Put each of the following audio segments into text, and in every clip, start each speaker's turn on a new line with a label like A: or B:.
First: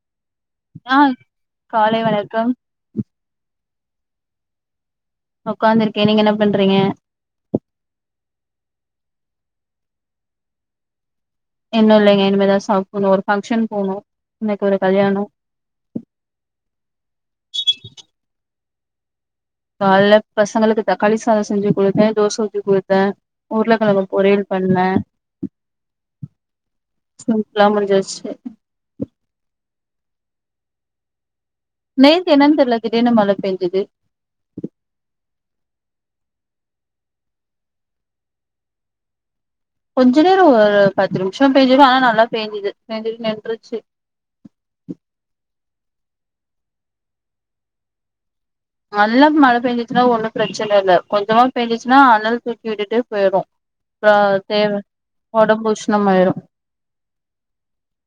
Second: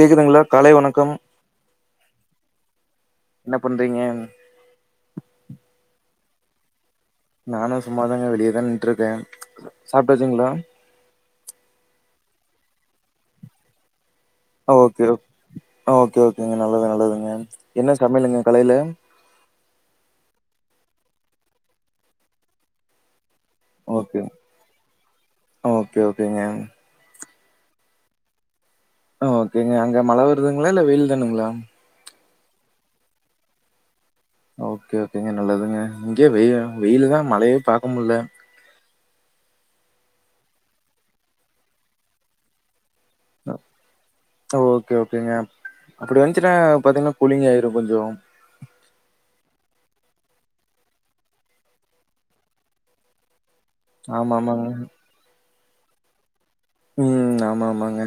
A: கேக்குதுங்ளா
B: ஆ காலை வணக்கம்
A: என்ன பண்றீங்க
B: ஒக்காந்துருக்கே நீங்க என்ன பண்றீங்க
A: நானு சும்மாதாங்க வெளியதா நின்ட்டு இருக்கே சாப்ட்டாச்சுங்ளா
B: இன்னு இல்லைங்க இனிமேதா சாப்புனு ஒரு ஃபங்க்ஷன் போனு
A: ஓகே ஓ ஓகே ஓகேங்க நல்லது நல்லதுங்க என்ன சமையலுங்க கலைல
B: கால்ல பசங்களுக்கு தக்காளி சாதோ செஞ்சி குடுத்தே தோச ஊத்தி குடுத்தே உருளக்கெழங்கு
A: ஓகே
B: பொறியல் பண்ணே
A: ஓகே ஓகேங்க
B: சிம்ப்லா முடிஞ்சிருச்சி
A: ஓகேங்க அங்க மழ வருதுங்களா இல்ல வெயில் தானுங்களா
B: நேத்து என்னானு தெர்ல திடிர்ன்னு மழ பேஞ்சது
A: ஓகே ஓகேங்க நல்லதுங்க இங்கயே வெயி வெயிலுதா மழையே பாக்க முல்ல
B: கொஞ்ச நேரோ ஒரு பத்து நிமிஷோ பேஞ்சது ஆனா நல்லா பேஞ்சது
A: ஓகே ஓகேங்க அப்டி வன்சின்னா பாத்தீங்கன்னா கூலிங்காயிரு கொஞ்சோ
B: நல்லா மழ பேஞ்சச்சின்னா ஒன்னு பிரச்சன இல்ல கொஞ்சமா பேஞ்சச்சின்னா அனல் தூக்கி விட்டுட்டு பொயிடு அப்றோ
A: ஆமா ஆமாங்க
B: தேடு ஒடம்பு உஷ்ணமாயிரு
A: ம் ஆமா ஆமாங்க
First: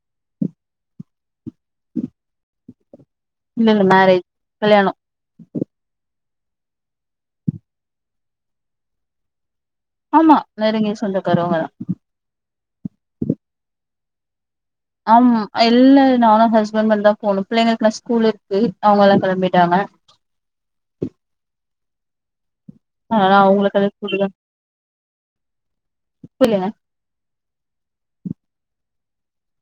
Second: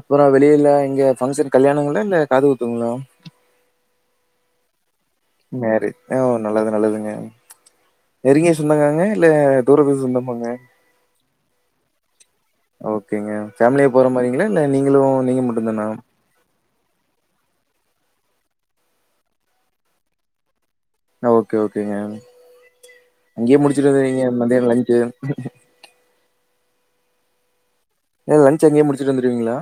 A: அப்றோ வெளிஎங்க பங்க்ஷன் கல்யாணங்ளா இல்ல காது குத்துங்ளா
B: இல்ல இல்ல மேரேஜ் கல்யாணோ
A: மேரேஜ் ஓ நல்லது நல்லதுங்க நெரிங்கிய சொந்தகாரங்க இல்ல தூரத்து
B: ஆமா
A: சொந்தமாங்க?
B: நெருங்கிய சொந்தகாறவங்கதா
A: ஓகேங்க பேமிலியா போற மாரி
B: ஆமா இல்ல நானு ஹஸ் பண்டு தா போனு பிள்ளைங்களுக்கெல்லா ஸ்கூல் இருக்கு அவங்க எல்லா கெளம்பிட்டாங்க
A: ஓகே ஓகேங்க
B: அதனால
A: அங்கயே முடிச்சிட்டு
B: அவங்களுக்கெல்லா
A: வந்துருவிங்க
B: ஸ்கூல்தா
A: மதியோ லஞ்சு
B: புரிலங்க
A: எது லன்ச் அங்கயே முடிச்சிட்டு வந்துருவீங்ளா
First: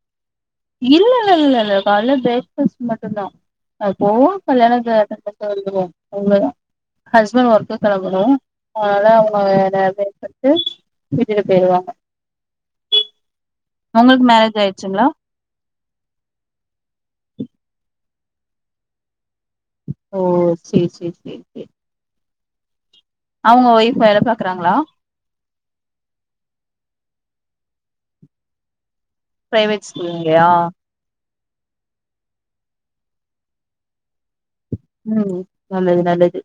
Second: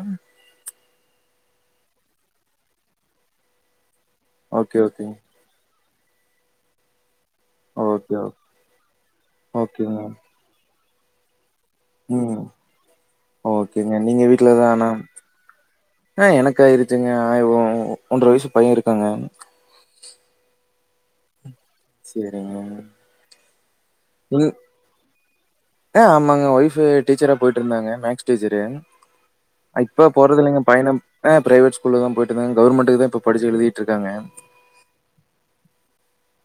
B: இல்லலல கால்ல பிரேக் பாஸ்ட் மட்டு்ந்தா ஓபன்ள
A: ஓகே,
B: [unintelligible]
A: ஓகேங்க.
B: கேட்டன் [unintelligible] அவ்ளோதான் ஹஸ்பண்ட் ஒர்க்கு
A: ஓகே,
B: கிளம்பனும்
A: ஓகே.
B: அதனால நா
A: ஓகேங்க.
B: தே [unintelligible]
A: ம் ஓகேங்க நீங்க
B: உங்களுக்கு
A: வீட்ல
B: மேரேஜ்
A: தானா
B: ஆயிடுச்சுங்களா
A: ஆ எனக்காயிருச்சுங்க ஆயி [unintelligible] ஒன்ற வயசு பையன் இருக்காங்க
B: ஓ சேரி சேரி சேரி சேரி
A: சேரிங்க
B: அவுங்க ஒய்ஃப் வேலை பாக்குறாங்களா
A: ஆ ஆமாங்க ஒய்ஃபு டீச்சரா போயிட்டு இருந்தாங்க மேக்ஸ் டீச்சரு
B: பிரைவேட்
A: இப்ப போறது
B: ஸ்கூல்லையா
A: இல்லைங்க பயணம் ஆ பிரைவேட் ஸ்கூல்ல தான் போயிட்டு இருந்தாங்க கவர்மெண்டுக்கு தான் இப்ப படிச்சு எழுதிட்டுருக்காங்க
B: ம் நல்லது நல்லது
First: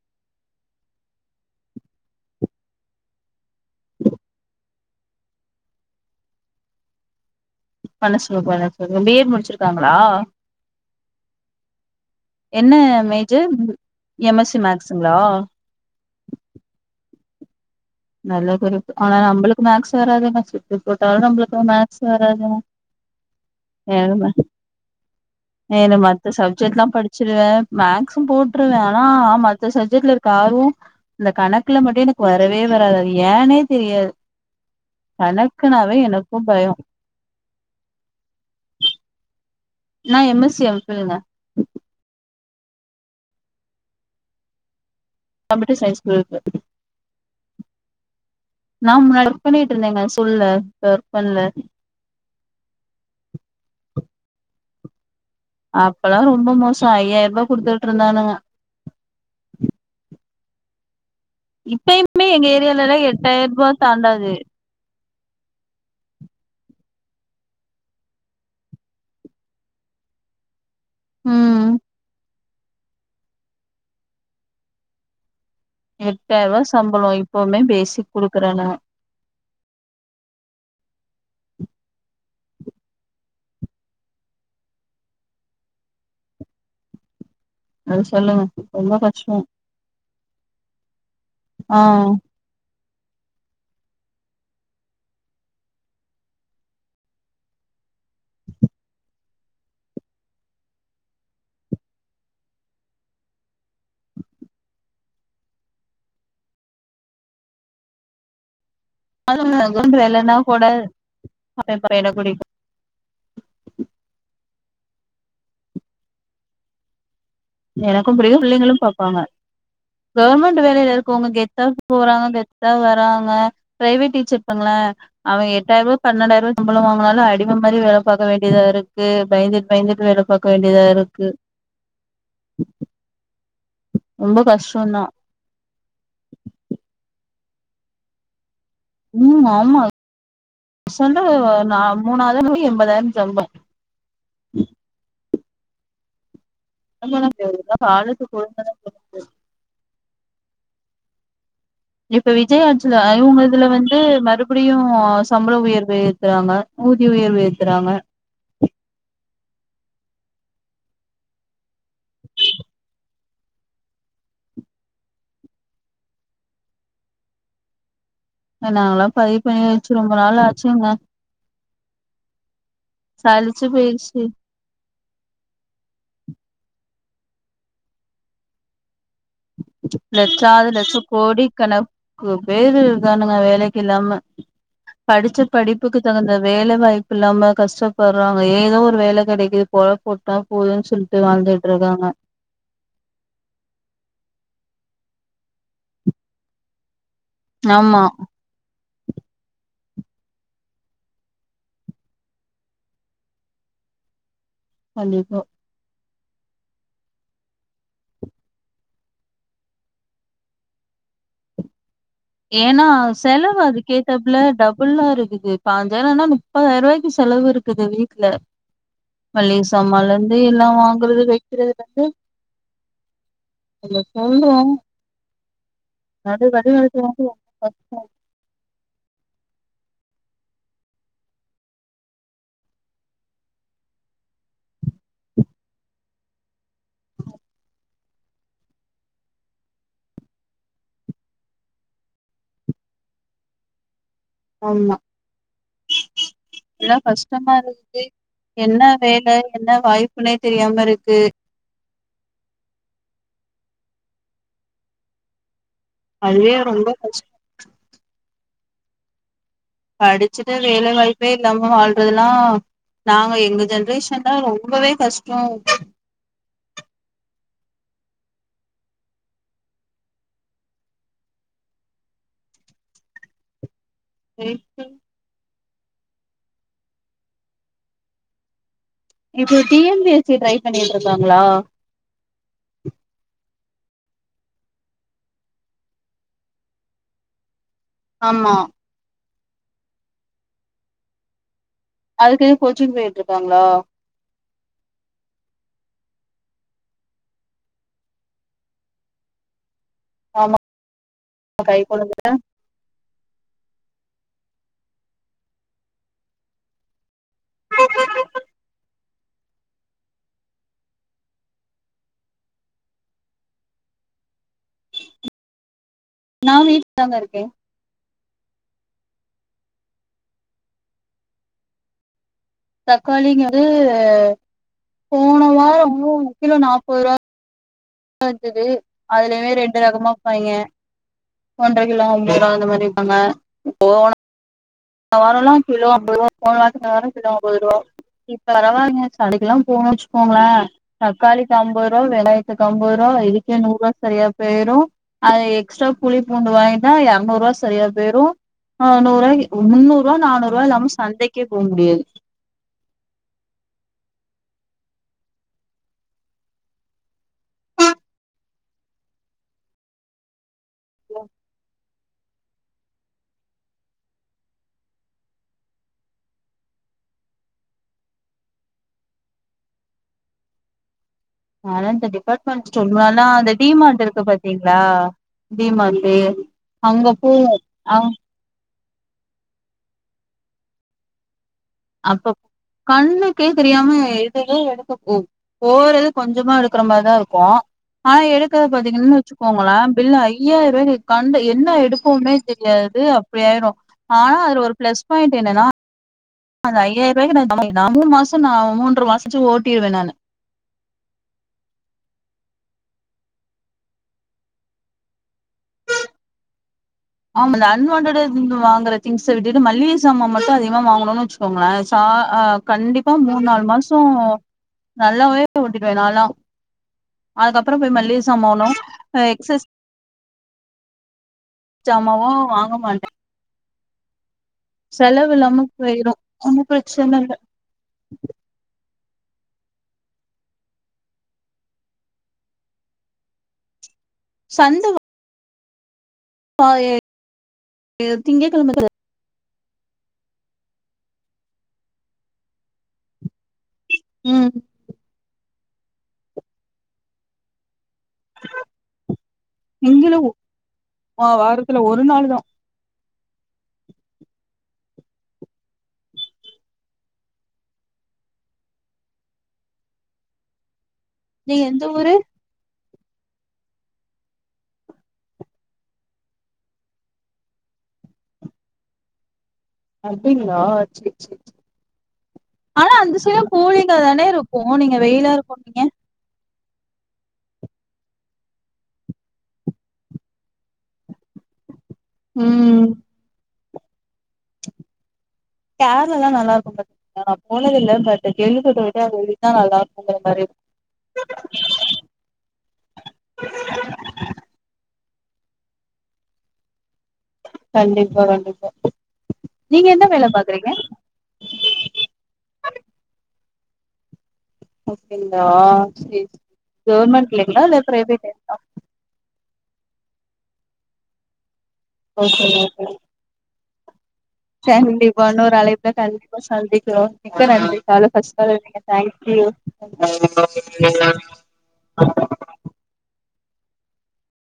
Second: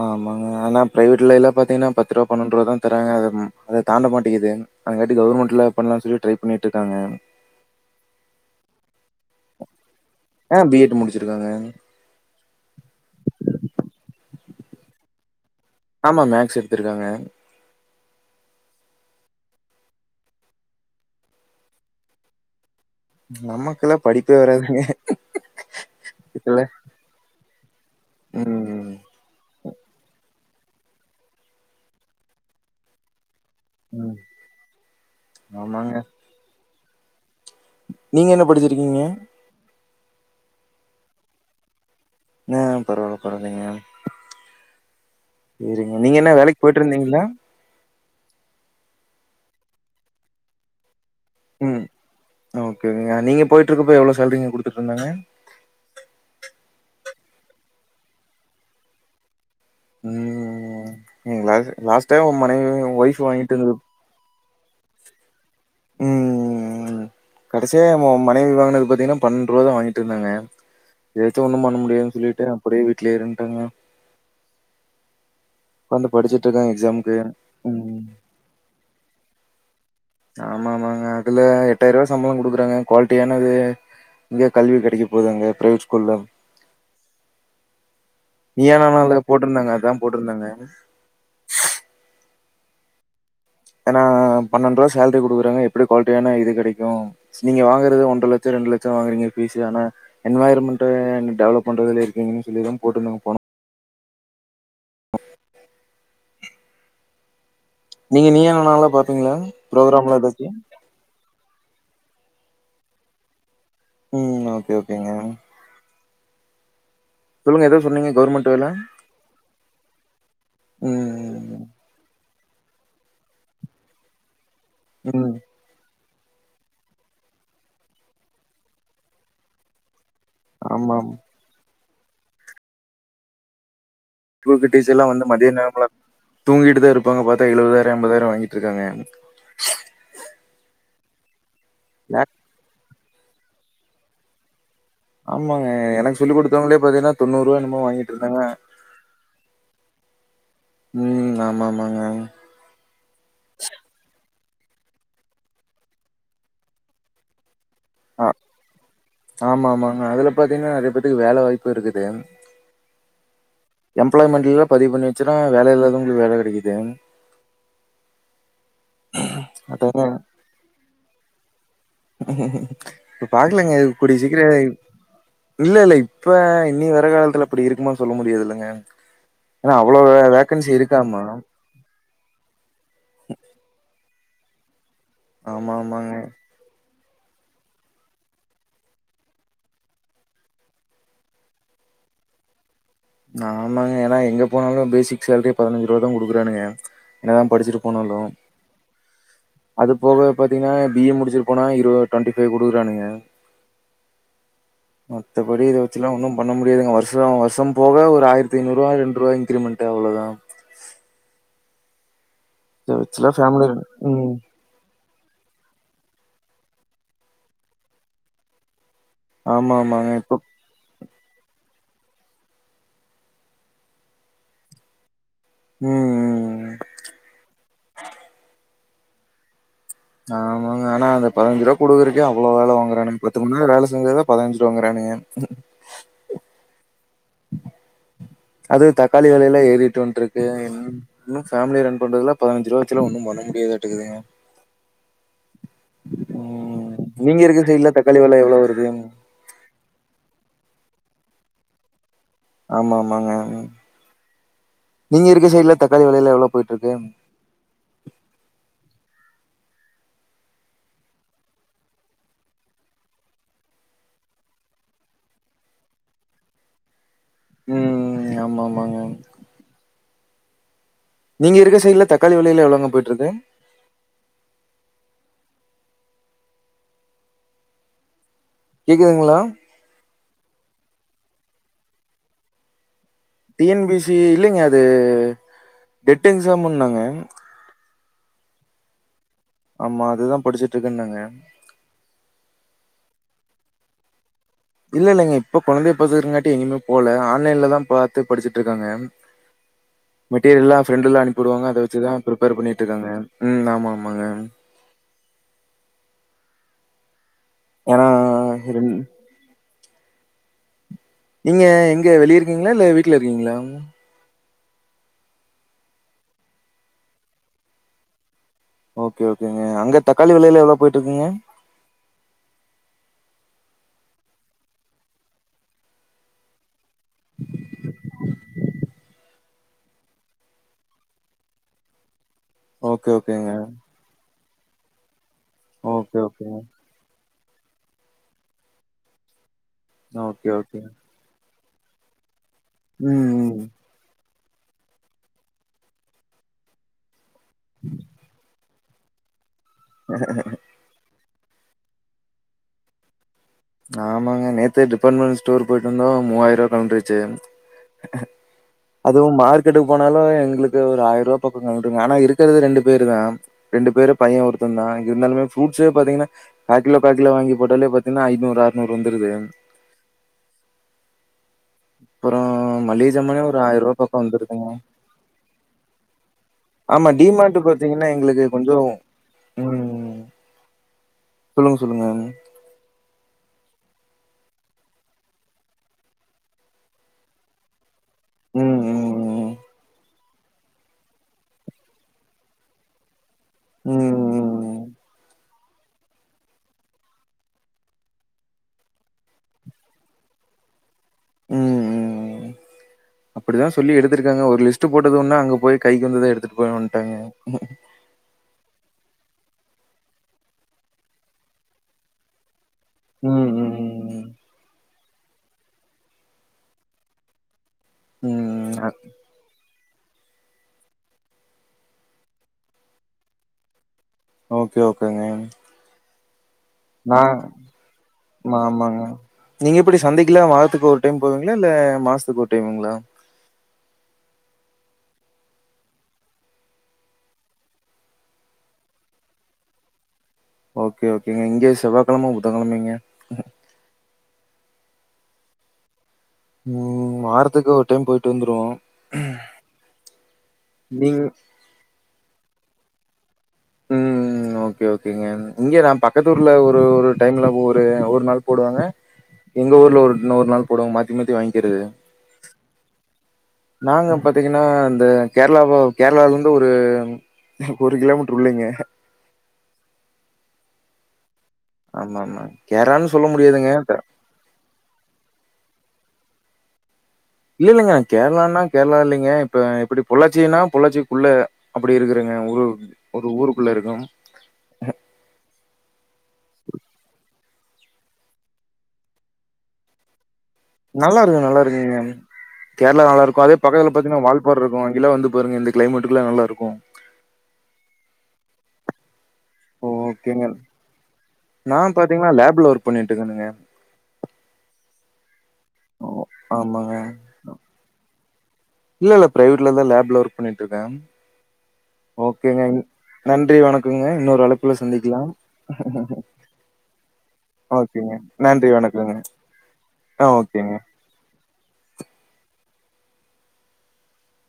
A: ஆமாங்க ஆனா பிரைவேட்ல எல்லாம் பாத்தீங்கன்னா பத்து ரூபா பன்னொன்ரூபா தான் தராங்க அத அதை தாண்ட மாட்டிகிது அதுங்காட்டி கவர்மெண்ட்ல பண்ணலாம்னு சொல்லி ட்ரை பண்ணிட்டு இருக்காங்க
B: மனசுலு [unintelligible] பி. எட் முடிச்சிருக்காங்களா
A: ஆ பி எட் முடிச்சிருக்காங்க
B: என்ன மேஜர் எம் எஸ் சி மேக்ஸ்ங்களா
A: ஆமா மேக்ஸ் எடுத்திருக்காங்க
B: நல்ல குருப் ஆனா நம்மளுக்கு மேக்ஸ் வராதுங்க சுட்டு போட்டாலும் நம்மளுக்கு மேக்ஸ் வராதுங்க
A: நமக்கெல்லாம்
B: ஏனங்க
A: படிப்பே வராதுங்க.
B: ஏன மத்த
A: இதுல
B: சப்ஜெக்ட்லாம் படிச்சிருவேன் மேக்ஸும் போட்ருவேன்
A: ம்.
B: ஆனா மத்த சப்ஜெக்ட்ல இருக்க ஆர்வம் இந்த கணக்குல மட்டும் எனக்கு வரவே வராதது ஏனே தெரியாது
A: ம். ஆமாங்க.
B: கணக்குனாவே எனக்கும் பயம்
A: நீங்க என்ன படிச்சிருக்கீங்க
B: நான் M S C, M Phil ங்க
A: ஆ பரவாயில்ல பரவலைங்க
B: கம்ப்யூட்டர்
A: சேரிங்க நீங்க என்ன வேலைக்கு போயிட்டு இருந்தீங்களா
B: நா முன்னாடி பண்ணிட்டு இருந்தேங்க ஸ்கூல்ல பண்ணல
A: ம் ஓகே நீங்க போயிட்டு இருக்கப்ப எவ்வளோ சேலரிங்க குடுத்துட்டு இருந்தாங்க
B: அப்பல்லாம் ரொம்ப மோசம் ஐயாயிர்பா குடுத்துட்டு இருந்தானுவ
A: ம் ம் லாஸ் லாஸ்ட் டைம்
B: இப்பயுமே
A: உ
B: எங்க ஏரியால
A: மனைவியும்
B: எல்லாம்
A: ஒய்ஃப்
B: எட்டாயிரம்
A: வாங்கிட்டு இருந்த
B: ரூபாய்
A: [inaudible]
B: தாண்டாது
A: ம் கடைசியா என் மனைவி வாகனத்து பாத்தீங்கன்னா பன்னரண்டு ரூபா தான் வாங்கிட்டு இருந்தாங்க இதவச்சு ஒண்ணும்
B: ம்
A: பண்ண முடியதுன்னனு சொல்லிட்டு அப்படியே வீட்டுலயே இருட்டாங்க இப்ப வந்து படிச்சுட்டு
B: எட்டாயிரூவா
A: இருக்கங்க
B: சம்பளோ
A: எக்ஸாமுக்கு
B: இப்பவுமே
A: ம்
B: பேசிக் குடுக்குறேன் நா
A: ஆமா ஆமாங்க அதுல எட்டாயிரம் ரூபா சம்பளம் குடுக்குறாங்க குவாலிட்டியானது இங்க கல்வி கிடைக்க போதூங்க பிரைவேட் ஸ்கூல்ல
B: அது சொல்லுங்க
A: நீயா
B: ரொம்ப
A: நானா ல
B: கஷ்டோ
A: போட்டிருந்தாங்க அதான் போட்டிருந்தாங்க
B: ஆ
A: ஏனா பன்னெண்டு ரூபா சேளரி குடுக்குறாங்க எப்படி குவாலிடியான இது கிடைக்கும் நீங்க வாங்கறது ஒன்ற லட்சம் ரெண்டு லட்சம் வாங்கறீங்க ஈசி தான என்விரால்மெண்ட் டெவலப் பண்றதுல இருக்கீங்கன்னு சொல்லிதான் போட்டுருந்தாங்க போன நீங்க நீயா நானால
B: [inaudible] வேலைன்னா கூட [inaudible] பையன குடிப்ப
A: உம் ஓகே ஓகேங்க சொல்லுங்க ஏதோ சொன்னீங்க
B: எனக்கும் பிடிக்கும்
A: கவர்மெண்ட் வேல
B: பிள்ளைங்களும் பாப்பாங்க கவர்மெண்ட் வேலையில இருக்கவங்க
A: ம்
B: கெத்தா போறாங்க கெத் த்தா வராங்க பிரைவேட் டீச்சர்ப்பங்கள
A: ம்
B: அவங்க எட்டாயிர்ரூபா பன்னெண்டாயிரம் சம்பளம் வாங்கினாலும் அடிம மாரி வேல பாக்க வேண்டியதா இருக்கு பயந்து பயந்துட்டு வேல பாக்க வேண்டியதா
A: ஆமா
B: இருக்கு ரொம்ப
A: குரூப் டீச்சர்
B: கஷ்டோந்தா
A: எல்லா வந்தா மதிய நேரமெல்லா தூங்கிட்டுதா இருப்பாங்க பாத்தா எழுவதாயிரோ எம்பதாயிரோ வாங்கி ட்ருக்காங்க
B: சொல்றது நா மூணா [unintelligible] முடி எண்பதாயிரோ சொல்லு
A: ஆமாங்க எனக்கு சொல்லிக் குடுத்தவங்களே பாத்தீங்கனா தொண்ணூறு ரூவா என்னமோ வாங்கிட்டு இருந்தாங்க
B: காலுக்கு
A: ம் ஆமாமா
B: இப்ப விஜய் ஆட்சில இவுங்க இதுல வந்து மறு படியு சம்பள உயர்வு ஏத்தராங்க ஊதிய உயர்வு ஏத்துறாங்க
A: ஆ ஆமாமாங்க அதுல பாத்தீங்கன்னா நெறய பேத்துக்கு வேல வாய்ப்பு இருக்குது எம்ப்ளாய்மெண்ட்ல எல்லா பதிவு பண்ணி வெச்சுன்னா வேல இல்லாதவங்களுக்கு வேல கெடைக்குது
B: நானெல்லா பதிவு பண்ணி வெச்சு
A: அதாங்க
B: ரொம்ப நாள் ஆச்சுங்க
A: இப்ப
B: சலிச்சு
A: பாக்கலாங்க கூடிய
B: போயிருச்சு
A: சீக்கிரோ இல்ல இல்ல இப்ப இனி வர காலத்துல அப்டி இருக்குமா சொல்ல முடியாது இல்லங்க
B: லட்சாவது லட்சோ கோடி கணக்கு பேரு க்கானுங்க வேலைக்கு இல்லாம படிச்ச
A: ஆமா
B: படிப்புக்கு
A: ஆமாங்க
B: தகுந்த வேலை வாய் ப்பு இல்லாம கஷ்டப்படறாங்க ஏதோ ஒரு வேல கெடைக்குது புழப் ஓட்னா போதுன் சொல்ட்டு வாழ்ந்துட்டு இருக்காங்க
A: ஆமாங்க ஏனா எங்க போனாலு பேசிக் சேலரியே பதினஞ்சுரூவாதா குடுக்கறானுங்க என்னதா படிச்சிட்டு
B: ஆமா
A: போனாலு அது போக பாத்தீங்கனா பி ஏ முடிச்சிட்டு போனா இரு டுவெண்ட்டி ஃபைவ் குடுக்கறானுங்க
B: கண்டிப்பா
A: மத்தபடி இத வெச்செல்லா ஒன்னும் பண்ண முடியாதுங்க வருஷோ வருஷம் போக ஒரு ஆயிரத்தி ஐநூறுவா ரெண்டு ரூவா இன்கிரிமெண்ட் அவ்ளோதா
B: ஏனா
A: இத வச்சுலா
B: செலவு
A: ஃபேமிலி ம்
B: அதுக்கேத்தாப்பல டபுளா இருக்கு து பாஞ்சாயிரோனா முப்பதாயிர ரூவாய்க்கு செலவு இருக்குது வீட்ல மல்லிக
A: ஆமா ஆமாங்க இப்போ
B: சாமான்லந்து எல்லா வாங்குறது வெக்கிறதலந்து இல்ல சொல்றோ
A: ம்
B: அது
A: ம்
B: வந்து [inaudible]
A: ஆமாங்க ஆனா அந்த பதினஞ்சு ரூவா குடுக்கறக்கே அவ்ளோ வேல வாங்குறானுங் பத்து மண் நேரோ வேல செஞ்சாதா பதினஞ்சு ரூவாங்றாங்க ஏங்க அது தக்காளி விலயெல்லா ஏறிட்டு வந்ட்டு இருக்கு இன்னு ஃபேமிலி ரன் பண்றதுல பதினஞ்சு ரூவா வெச்செல்லா ஒண்ணும் பண் ண முடியாதாட்டாதுங்க
B: ஆமா
A: ம்
B: எல்லா
A: நீங்க
B: கஷ்டமா
A: இருக்க சைட்ல
B: இருக்குது
A: தக்காளி வெல எவ்ளோ
B: என்ன
A: வருது
B: வேல என்ன வாய்ப்புனே தெரியாம இருக்கு
A: ஆமாமாங்க நீங்க இருக்க சைடுல தக்காளி வெலயெல்லா எவ்ளோ
B: அதுவே
A: போயிட்டு
B: ரொம்ப
A: இருக்கு
B: கஷ்டோ படிச்சிட்டு வேலைவாய்ப்பே இல்லாம வாழ்றதெல்லா நாங்க எங்க ஜென்ரேஷன்ல ரொம்பவே கஷ்டோ
A: ம் ஆமாமாங்க நீங்க இருக்க சைடுல தக்காளி வெலயெல்லா எவ்ளோங்க போயிட்டு இருக்கு
B: ஹெல்த்தி
A: கேக்குதுங்களா
B: இப்ப T N P S C try பண்ணிட்டு இருக்காங்ளா
A: T N P S C இல்லீங்க அது டெட் எக்ஸாம்ன்னாங்க
B: ஆமா
A: ஆமா அதுதா படிச்சிட்டு இருக்கேன்னாங்க
B: அதுக்னு கோச்சிங் போயிட்டு இருக்காங்ளா
A: இல்ல இல்லங்க இப்ப கொழந்தய பாத்துக்கறங்காட்டி எங்கயுமே போல ஆன்லைன்லதா பாத்து படிச்சிட்டு இருக்காங்க
B: ஆமா
A: மெட்டீரியல்லா ஃப்ரெண்டெல்லா அனுப்பி விடுவாங்க
B: கை
A: அத வெச்சுதா
B: கொழந்த
A: பிரிப்பேர் பண்ணிட்டு இருக்காங்க ம் ஆமா ஆ மாங்க ஏனா ரெண் நீங்க எங்க வெளிய இருக்கீங்ளா இல்ல வீட்ல இருக்கீங்ளா
B: நா வீட்லதா இருக்கே
A: ஓகே ஓகேங்க அங்க தக்காளி வெலயெல்லா எவ்ளோ போயிட்டு இருக்குங்க
B: தக்காளி இங்க வந்து போன வாரோ கிலோ நாப்பது ருவா [unintelligible] அதுலயுமே ரெண்டு ரகமா வப்பாய்ங்க ஒன்றர கிலோ அம் அந்த மாறி
A: ஓகே
B: விப்பாங்க
A: ஓகேங்க
B: வாரோலா கிலோ ஐம்பது
A: ஓகே
B: ருவா போன
A: ஓகேங்க
B: வாரதுக்கு இந்த வாரோ கிலோ ஐம்பது ரூபா இப்ப [unintelligible] கடைக்கலா போனோ வச்சுக்கோங்களே
A: ஓகே ஓகே
B: தக்காளிக்கு ஐம்பது ருபா வெங்காயாத்துக்கு ஐம்பது ருபா
A: ம்
B: இதுக்கே
A: ம்
B: நூறு ருபா சரியா போய்ரு அது எக்ஸ்ட்ரா புளி பூண்டு வாங்கிட்டா இரநூறு ருவா சரியா போயிரு ஆ நூறுருவாய்க்கு ஒரு முன்னூறு ருவா நானூறு ருவா இல்லாம சந்தைக்கே போ முடியாது
A: ஆமாங்க நேத்தே டிபார்ட்மெண்ட் ஸ்டோர் போய்ட்டு வந்தோ மூவாயிருவா கழண்டுருச்சு அதுவு மார்க்கெட்டுக்கு போனாலு எங்களுக்கு ஒரு ஆயிர ரூவா [unintelligible] ஆனா இருக் இருக்கறது ரெண்டு பேரு தா ரெண்டு பேரு பைய ஒருத்த தா இருந்தாலுமே ஃப்ரூட்ஸே பாத்தீங்கன்னா கா கிலே கா கிலோ வாங்கி போட்டாலே பாத்தீங்கன்னா ஐந்நூறு அறுநூறு வந்துருது
B: நால இந்த
A: அப்புறோ
B: டிபார்ட்மெண்ட் ஸ்டோர்
A: மளிகை
B: மாறில்லா
A: ஜாமானே
B: அந்த
A: ஒரு ஆயிரூவா
B: டிமார்ட்
A: பக்கோ
B: இருக்கு
A: வந்துருக்குங்க
B: பாத்தீங்களா டிமார்ட்டு அங்க
A: ஆமா
B: போவோ
A: டிமார்ட் பாத்தீங்கன்னா
B: அங்
A: எங்களுக்கு கொஞ்சோ உம்
B: அப்ப கண்ணு க்கே தெரியாம எதேதோ எடுக்க போகு போறது கொஞ்சமா எடுக்கற மாறிதா இருக்கு ஆனா எடுக்கறத
A: ம் ம்
B: பாத்தீங்கன் வச்சுக்கோங்கள பில் ஐயாயிருவா கண்ட என்ன எடுப்போமே தெரியாது அப்டி ஆயிரு
A: ம் ம்
B: ஆனா அதுல ஒரு
A: ம்
B: பிளஸ் பாயிண்ட் என்னன்னா அந்த ஐயாயிர ருவாய்க்கு நா சாமா [unintelligible] மூணு மாசோ நா மூன்ற மாசச்சு ஓட்டிருவ நானு
A: உம் உம் உம் அப்டிதா சொல்லி எடுத்திருக்காங்க ஒரு லிஸ்ட் போட்டது ஒன்னு அங்க போய் கைக்கு வந்தத எடுத்துட்டு போ ஒன்
B: ஆமால அன்வான்டட் திங்ஸ் வாங்குறது திங்ஸ விட்டுட்டு மளிக சாம மட்டு அதிகமா வாங்கணோனு வச்சுகோங்கள சா அ கண்டிப்பா மூண்
A: ம்
B: நாலு
A: ம்
B: மாசோ
A: ம்
B: நல்லாவே ஓட்டிகுவ நாலா அதுக்கப்பறோ போய் மல்லிகசாமாணு
A: ம் அ
B: எக்சஸ் ஜாமாவு வாங்க மாட்ட
A: ஓகே ஓகேங்க
B: போயிரு ஒன்னு பிரச்சன இல்ல
A: நாங்க ஆமா ஆமாங்க நீங்க எப்டி சந்தைக்குலா வாரத்துக்கு ஒரு டைம் போவீங்களா இல்ல மாசத்துக்கு ஒரு டைம்ங்களா [inaudible]
B: சந்த [unintelligible] திங்கக் கெழம [unintelligible]
A: ஓகே ஓகேங்க இங்க செவ்வாய்கெழம புதன்கெழமைங்க
B: உம்
A: உம் வாரத்துக்கு ஒரு டைம் போயிட்டு வந்துருவோ நீங்க
B: ஆ வாரத்துல ஒரு நாளு தா
A: உம்ம் ஓகே ஓகேங்க இங்க நா பக்கத்தூர்ல ஒரு ஒரு டைம்ல ஒரு ஒரு நாள் போடுவாங்க எங்க ஊர்ல ஒரு இன்னொரு நாள் போடுவாங்க மாத்தி மாத்தி
B: நீங்க
A: வாங்கிக்கிறது
B: எந்த ஊரு
A: நாங்க பாத்தீங்கன்னா இந்த கேரள கேரளால இருந்து ஒரு எனக்கு ஒரு கிலோமீட்டர் உள்ளைங்க
B: அப்டீங்களா சேரி சேரி
A: ஆமாமா.
B: ஆனா
A: கேரளான்னு
B: அந்த
A: சொல்ல
B: சைட்
A: முடியாதுங்க. த
B: கூலிங்கா தானே இருக்கு நீங்க வெயிலா இருக்குறிங்க
A: இல்ல இல்லங்க கேரளான்னா கேரளா இல்லைங்க இப்ப எப்டி பொள்ளாச்சினா பொள்ளாச்சிக்குள்ள அப்டி இருக்கறேங்க உரு
B: ம்
A: ஒரு ஊருக்குள்ள இருக்கம்
B: கேரளால்லா நல்லா இருக்கு [unintelligible] ஆனா நா போனதில்ல பட் கேள்விப்பட்டு [unintelligible] நல்லா இருக்குங்க மாறி
A: நல்லா இருக்கு நல்லா இருக்குங்க கேரளா நல்லா இருக்கு அதே பக்கத்துல பாத்தீங்கன்னா வால்பாற இருக்கு அங்கெல்லா வந்து பாருங்க இந்த கிளைமேட்டுக்குல்லா நல்லா இருக்கு
B: கண்டிப்பா கண்டிப்பா நீங்க
A: ஓ
B: என்ன வேல
A: ஓகேங்க
B: பாக்குறீங்க
A: நா பாத்தீங்ன்னா லேப்புல ஒர்க் பண்ணிட்டுருக்கேனுங்க
B: அப்டிங்ளா
A: ஓ
B: செரி
A: ஆமாங்க
B: கவுர்மெண்ட்லேங்ளா இல்ல ப்ரைவேட்லேங்ளா
A: இல்ல இல்ல ப்ரைவேட்லதா லேப்ல ஒர்க் பண்ணிட்டுருக்கே
B: ஓகே
A: ஓகேங்க இன்
B: ஓகே
A: நன்றி வணக்குங்க
B: கண்டிப்பா இன்னொரு அழைப்புல கண்டிப்பா சந்தி [unintelligible] மிக்க நன்றி கால்ல
A: ஓகேங்க
B: பஸ் காலர்
A: நன்றி
B: நீங்க
A: வணக்கங்க
B: தேங்க் யூ
A: ஆ ஓகேங்க